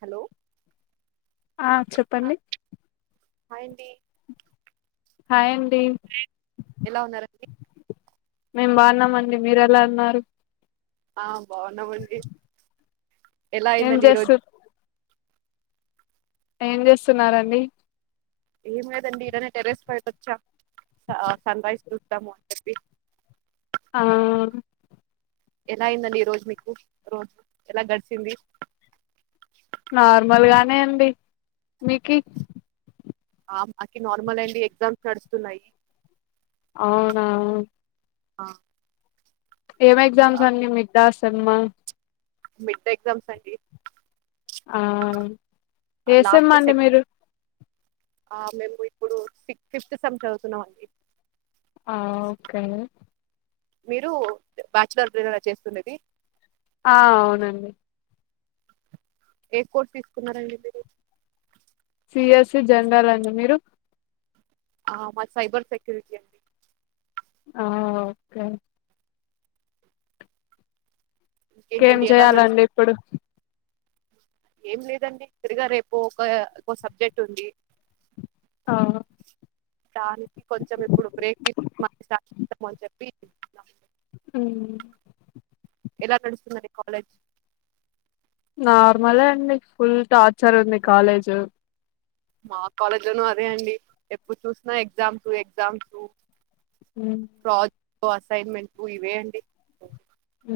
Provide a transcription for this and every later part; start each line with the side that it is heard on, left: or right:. right: Hello
left: ఆ చెప్పండి
right: hi ండి
left: హాయ్ అం
right: ఎలా ఉన్నారండి
left: మేం బాన్నామండి మీరు ఎలా ఉన్నారు
right: ఆ బావున్నామండి ఎలా
left: ఏం
right: అయిందండి
left: చేస్తు
right: ఈరోజు
left: ఏం చేస్తున్నారండి
right: ఏం లేదండి ఇలానే టెర్రస్ పైట వచ్చాం సన్ రైజ్ చూస్తాము అని చెప్పి
left: ఆ
right: ఎలా ఐందండి ఈ రోజ మీకు రోజ ఎలా గడిచింది
left: నార్మల్గానే అండి మీకి
right: ఆ మాకి నార్మల్ అండి ఎగ్జామ్స్ నడుస్తున్నాయి.
left: అవునా
right: ఆ
left: ఏం ఎగ్జామ్స్ అన్ని మీకు దాస్ సెమ్మా
right: మిడ్ ఎగ్జామ్స్ అండి
left: ఆ ఏ సెమ్
right: లాస్ట్
left: అండి
right: సెక్
left: మీరు
right: ఆ మేము ఇప్పుడు సిక్ ఫిఫ్త్ సెమ్ చదువుతున్నామండి
left: ఆ ఓకే
right: మీరు బ్యాచలర్ [unintelligible] చేస్తున్నది
left: ఆ అవునండి
right: ఏ కోర్స్ తీసుకున్నారండి మీరు
left: పిఎస్సి జనరల్ అండి మీరు
right: ఆ మ సైబర్ సెక్యూరిటీ అండి
left: ఆ ఓకే ఇంకేం
right: ఇంకేంటండి ఎలా నడుస్తు
left: చేయాలండి ఇప్పుడు
right: ఏం లేదండి తిరగా రేపు ఒక ఒక సబ్జెక్ట్ ఉంది
left: ఆ
right: దానికి కొంచం ఇప్పుడు బ్రేక్ మ ఇద్దామని అని చెప్పి
left: హ్మ్
right: ఎలా నడుస్తుందండి కాలేజ్
left: నార్మలే అండి ఫుల్ టార్చర్ ఉంది కాలేజ్
right: మా కాలేజ్ లోనూ అదే అండి ఎప్పుడు చూసినా ఎగ్జామ్స్ ఎగ్జామ్స్
left: ఉ
right: జెక్టో అసైన్మెంట్ ఇవే అండి.
left: ఊ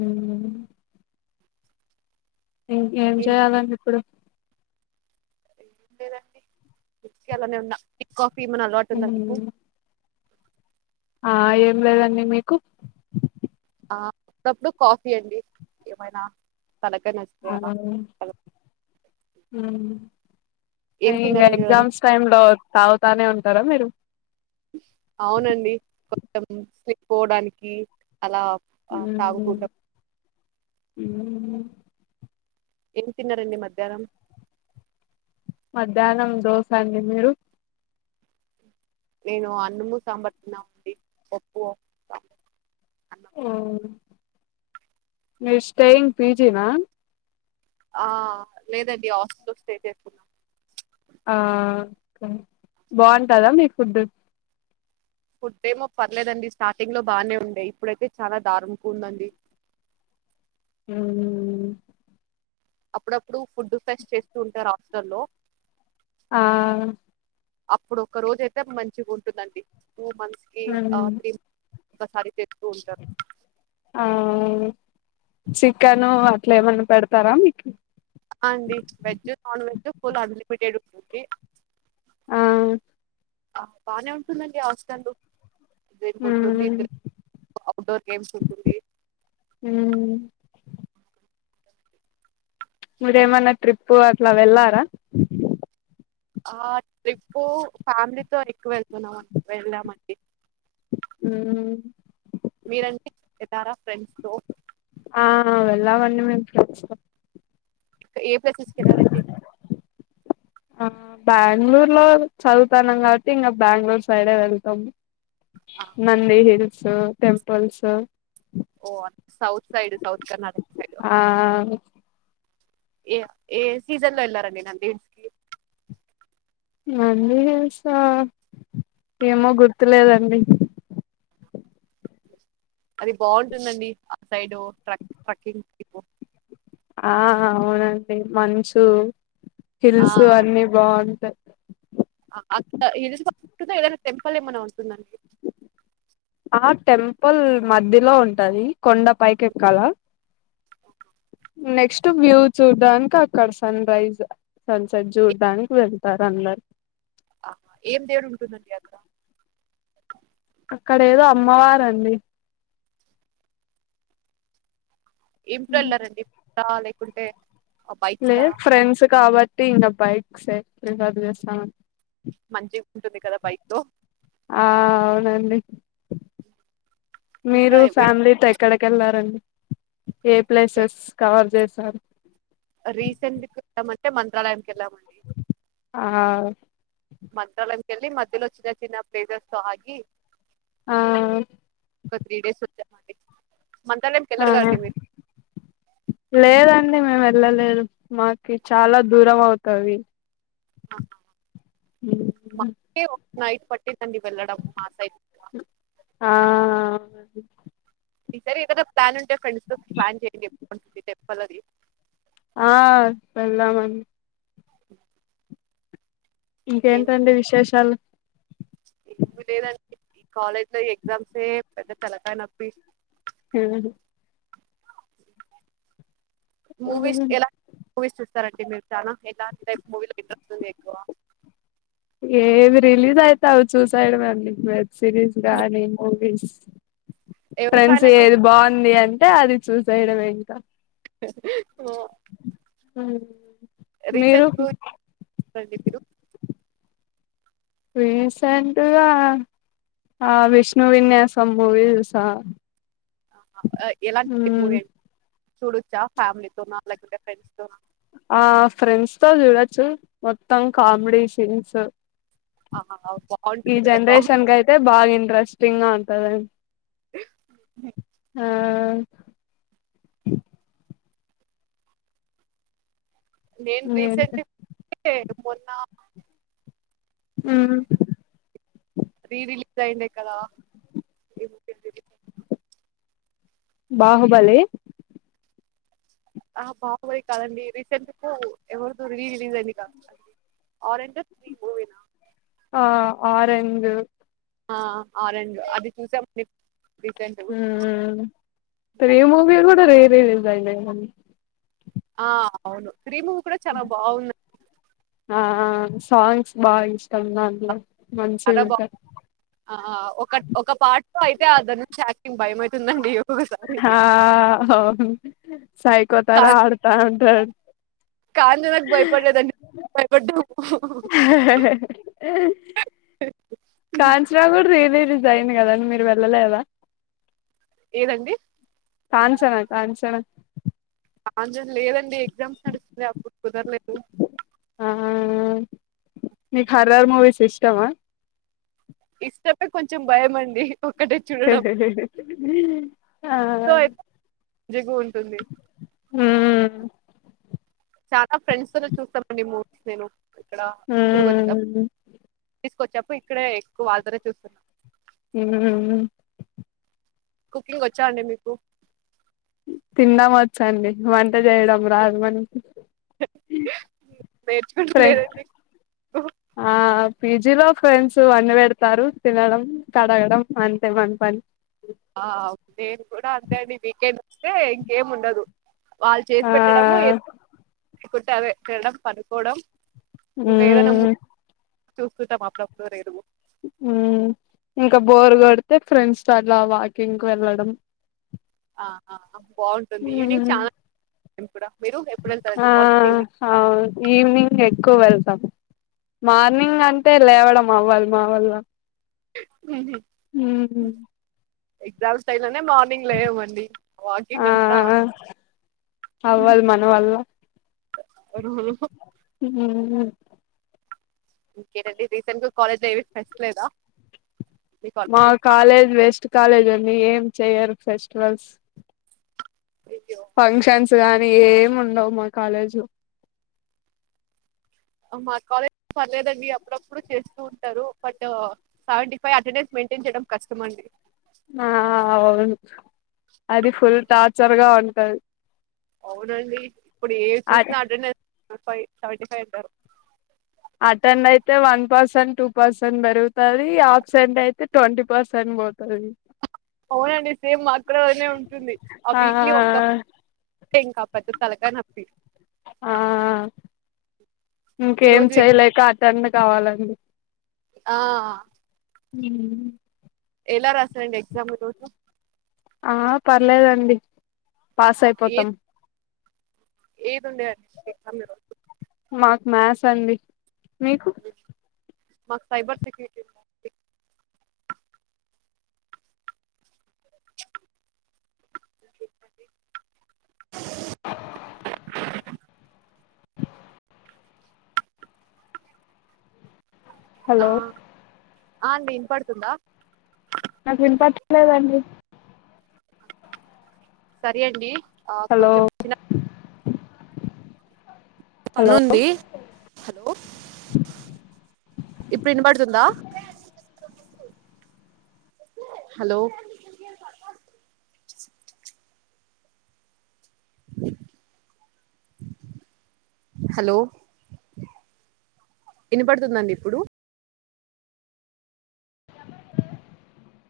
left: ఇంకేం చేయాలండి ఇప్పుడు
right: ఏం లేదండి ఊరికే అలానే ఉన్నా ఎకు మన్న అలవాటు ఉందా మీకు
left: మ్మ్ ఆ ఏం లేదండి మీకు
right: అప్పుడప్పుడు కాఫీ అండి ఏమైనా ఆ
left: ఆ అ
right: ఏం
left: ఇంకా
right: తిన్నారండి ఈరోజు
left: ఎగ్జామ్స్ టైమ్ లో తాగుతానే ఉంటారా మీరు
right: అవునండి కొంచం స్లీప్పోవడానికి అలా త తాగుతుంట
left: ఊ
right: ఏం తిన్నారండి మధ్యాహ్నం
left: మధ్యాహ్నం దోస అండి మీరు
right: నేను అన్నము సంబార్ తిన్నామండి పప్పు అలా
left: ఆ మీ స్టేయింగ్ పిజీ నా
right: ఆ లేదండి హాస్టల్ లో స్టే చేసున్నాం.
left: ఆ ఓకే బాగుంటాదా మీకు ఫుడ్
right: ఫుడ్ ఏమో పర్లేదండి స్టార్టింగ్ లో బానే ఉండే ఇప్పుడైతే చాలా దారుణంగా ఉందండి.
left: ఊ ఊ
right: అప్పుడప్పుడు ఫుడ్ ఫెస్ట్ చేస్తూ ఉంటారు హాస్టల్లో
left: ఆ
right: అప్పుడు ఒక్క రోజ అయితే మంచిగుంటుదండి. టూ మంత్స్ కి అ
left: ఉమ్,
right: త్రీ ఒక్కసారి తెచ్
left: ఆ చికెన్ అట్ ఇట్లా ఏమన్నా పెడతారా మీకి
right: ఆ అండి veg non veg full unlimited ఉంటుంది.
left: ఆ
right: ఆ బానే ఉంటుందండి హాస్టల్లో రైన్బోట్ ఉంది
left: ఉమ్,
right: అఔట్డోర్ గేమ్స్ ఉంటుంది.
left: ఉమ్. మీరేమన్నా ట్రిప్పు అట్లా వెళ్లారా
right: ఆ ట్రిప్పు ఫ్యామిలీతో ఎక్కువ వెళ్తున్నాం అన్ వెల్లాం అండి.
left: ఊ
right: తారా ఫ్రెండ్స్తో
left: ఆ వెళ్ళామండి మేము ఫ్రెండ్స్తో
right: ఏ ప్లేసెస్కి వెళ్ళారండి.
left: బెంగళూర్ లో చదువుతాన్నాం కాబట్టి ఇంకా బెంగళూరు సైడే వెళ్తాం నంది హిల్స్ టెంపుల్స్
right: ఓ south side south Karnataka side
left: ఆ
right: ఏ ఏ సీజన్ లో ఎలారండి నంది హిల్స్ కి
left: మందిీస ఏమో గుర్తులేదండి
right: అది బాగుంటుందండి ఆ సైడ్ ట్రక్ ట్రెక్కింగ్
left: ఆ అవునండి మంచు హిల్స్ అన్ని బాగుంటాయి
right: టెంపల్ ఏమన్న ఉం
left: ఆ టెంపుల్ మధ్యలో ఉంటది కొండ పైకి ఎక్కాల
right: ఓహ
left: నెక్స్ట్ వ్యూ చూడ్డానికి అక్కడ సన్ రైజ్ సన్ సెట్ చూడ్డానికి వెళ్తారు అందరు
right: ఆహా ఏం దేవుడు ఉంటుందండి అక్కడ
left: అక్కడ ఏదో అమ్మవారండి
right: ఇంళ్లారండి చాల కుంటే
left: లేదు ఫ్రెండ్స్ కావచ్చ అంటే ఇంగ బైక్ సెట్ చేస్తామనీ
right: మంచి
left: ఆ అవునండి
right: ఇంకా
left: మీరు ఫ్యామిలీ టైప్ ఎక్కడికి ఎళ్లారండి ఏ ప్లేసెస్ కవర్ చేస్త సర
right: రీసెంట్ అంటే మంత్రాలయం ఎల్ల మండి
left: ఆ
right: మంత్రాలయం కెళ్ళి మధ్యలో చిన్న చిన్న ప్లేసెస్ లో ఆగి
left: ఆ
right: ఒకత్రీడే సచ్చ అండి
left: ఆహా లేదండి మేము వెళ్ళలేదు మాకి చాలా దూరం అవుతది
right: మాకే ఒక నైట్ ప
left: ఆ
right: ఈ సారి ఏదో ప్లాన్ంటే ఫ్రెండ్స్ తో ప్లాన్ చేయండి టెంపల్ అది
left: ఆ వెల్దామని
right: ఇంకేంటంటే
left: ఇంకేంటండి విశేషాలు
right: కాలేజ్లో ఎగ్జామ్స్యే పెద్ద తలకాయ్ నొప్పి
left: [inaudible] [unintelligible]
right: మూవీస్ ఎలా మూవీస్ చూస్ కరెక్టే మీరు చానా ఎలాంటి టైప్ మూవీస్ ఇంట్రెస్టుందెక్కువ
left: ఏవి రిలీజ్ అయితే అవి చూసైడమే అండి సిరీస్ గానీ మూవీస్
right: ఎవరి
left: ఫ్రెండ్స్
right: ఫ్యాన్ అండి
left: ఏది బాగుంది అంటే అది చూసి సైడ్ వెనక
right: ఓ రీసెంట్
left: మీరు
right: [inaudible]
left: రీసెంట్గా ఆ విష్ణు విన్యాసం మూవీ చూసా
right: ఎలాంటి మూవి
left: మ్మ్
right: అండి చూడోచ్చా ఫ్యామిలీ తోన లేకుంటే ఫ్రెండ్స్ తోన
left: ఆ ఫ్రెండ్స్ తో చూడొచ్చు మొ మొత్తం కామ్డీ సీన్స్
right: ఆహా అవు
left: ఈ జనరేషన్ కైతే బాగా ఇంట్రెస్టింగ ఉంటదండి ఆ
right: నేను
left: ఇంకేంటి
right: రీసెంట్ [inaudible] మొన్న
left: మ్మ్
right: రీరిలీజ్ జైంది కదా
left: బాహుబలి
right: అహ బాహుబలి కాదండి రీసెంట్ కు ఎవరిదొ రీ రిలీజ్ అయింది కా ఆరంజ్ త్రీ మూవీనా
left: ఆ ఆరెంజ్
right: ఆ ఆరెంజ్ అది చూసానండి
left: ఉమ్ త్రీ మూవీ కూడా ఈరోజు లేై లే అ [unintelligible]
right: ఆ అవును త్రీ మూవీ కూడా చాలా బాగుంద
left: ఆ సాంగ్స్ బాగా ఇష్టం దాంట్లో
right: చాలా బాగు
left: మంచిగుంటాయి
right: ఆ ఒక ఒక పాట అయితే అ [inaudible] నుంచి భయమైతుందండి
left: ఆ అవును సైకోతార ఆడతా అంటాడు
right: కానీ నాకు భయపడలేదండి భయపడ్డాము
left: కాంచరాడ ఏద రిలీస్ అయింది కదండి మీరు వెళ్ళలేదా
right: ఏదండి
left: కాంచనా కాన్ంచనా
right: ఆంజ లేదండి ఎగ్జామ్స్ నడుస్తుంది అప్పుడు కుదరలేదు
left: ఆ మీకు హరార్ మూవీస్ ఇష్టమా
right: ఇష్టమే కొంచెం భయ మందింది
left: ఆ
right: సో అయితే మంచిగా ఉంటుంది
left: హ్మ్
right: చాలా ఫ్రెండ్స్ తోనే చూస్తామండి మూవీస్ నేను ఇక్కడ ఇప్పుడుకి వచ్చ
left: హ్మ్
right: తీసుకొచ్చప్పు ఇక్కడే ఎక్కువ వాదర చూస్తున్నా
left: ఉ
right: కుకింగ్ వచ్చా అండి మీకు
left: తిన్నా వచ్చ అండి వంట చేయడం రాదు మన
right: నేర్చుకుంటలేదండి
left: ఆ పేజీ జిలో ఫ్రెండ్స్ అన్ని పెడతారు తినడం కడగడం అంతే మన పని
right: ఆ నేను కూడా అంతే అం వీకెండ్ వస్తే ఇంకేం ఉండదు వాళ్ళు చేసి
left: ఆ
right: పెట్టడము కుట్ట అది తడం పనుకోవడం
left: హ
right: సూకృత మాలాప్పురు
left: ఇంకా బోర్ కొడితే ఫ్రెండ్స్ అలా వాకింగ్ వెళ్ళడం
right: ఆ బాగుంటుంది ఈవినింగ్
left: ఉమ్
right: చాలా ఇం కూడా మీరు ఎప్పుడు
left: ఆ
right: వెళ్తారండి మార్నింగ్
left: అ ఈవినింగ్ ఎక్కువ వెళ్తాం మార్నింగ్ అంటే లేవడం అవ్వళ మావళ్ళ
right: అ ఎగజామ్స్ టై మార్నింగ్ లేవమండి
left: ఆ
right: వాకింగ్ అంతా
left: అవ్వదు మన వల్ల
right: అ
left: ఉమ్
right: ఇంకేనండి రీసెంట్ గా కాలేజ్ ఏవి ఫస్ట్ లేదా మీ
left: మా
right: కాలేజ్
left: కాలేజ్ వెస్ట్ కాలేజ్ అండి ఏం చేయరు ఫెస్టివల్స్
right: అ
left: ఫంక్షన్స్ గానీ ఏమి ఉండవు మా కాలేజీ
right: మా కాలేజ్ పర్లేదండి అప్పుడప్పుడు చేస్తూ ఉంటారు but seventy five attendance maintain చేయడం కస్టమ్ అండి
left: ఆ అవును అది ఫుల్ టార్చర్ గా ఉంటది
right: అవునండి ఇప్పుడు ఏ
left: అ
right: చూసినా అటెండెన్ ఫైవ్ సథవంటీ ఫైవ్ అంటారు
left: అటెండ్ అయితే వన్ పర్సెంట్ టూ పర్సెంట్ పెరుగుతుది ఆప్సెంట్ అయితే ట్వంటీ పర్సెంట్ పోతుది
right: అవునండి సేమ్ మాక్కూడా అలానే ఉంటుంది ఆ వీక్లీ ఒక ఇంక పెద్ద తలకాయ నొప్పి
left: ఆ
right: ఈ
left: ఇంకేం
right: రోజు
left: చెయ లేక టన్ కావాలండి
right: ఆ
left: మ్
right: ఎలా రాస్తారండి ఎగ్జామ్ ఈ రోజు
left: ఆ పర్లేదండి పాస్ అయిపోతాం
right: ఏదు ఉండే అండి
left: మాకు మ్యాస్ అండి మీకు
right: మాకు సైబర్ సెక్యూరిటీ ఆ
left: హలో
right: అండి వినపడుతుందా
left: నాకు వినపట్టలేదండి
right: సరే అండి ఆ
left: హలో
right: కొంచెం చిన్న
left: హలో
right: పనుంది ఇప్పుడు ఇనపడుతుందా హలో హలో ఐనపడుతుందండి ఇప్పుడు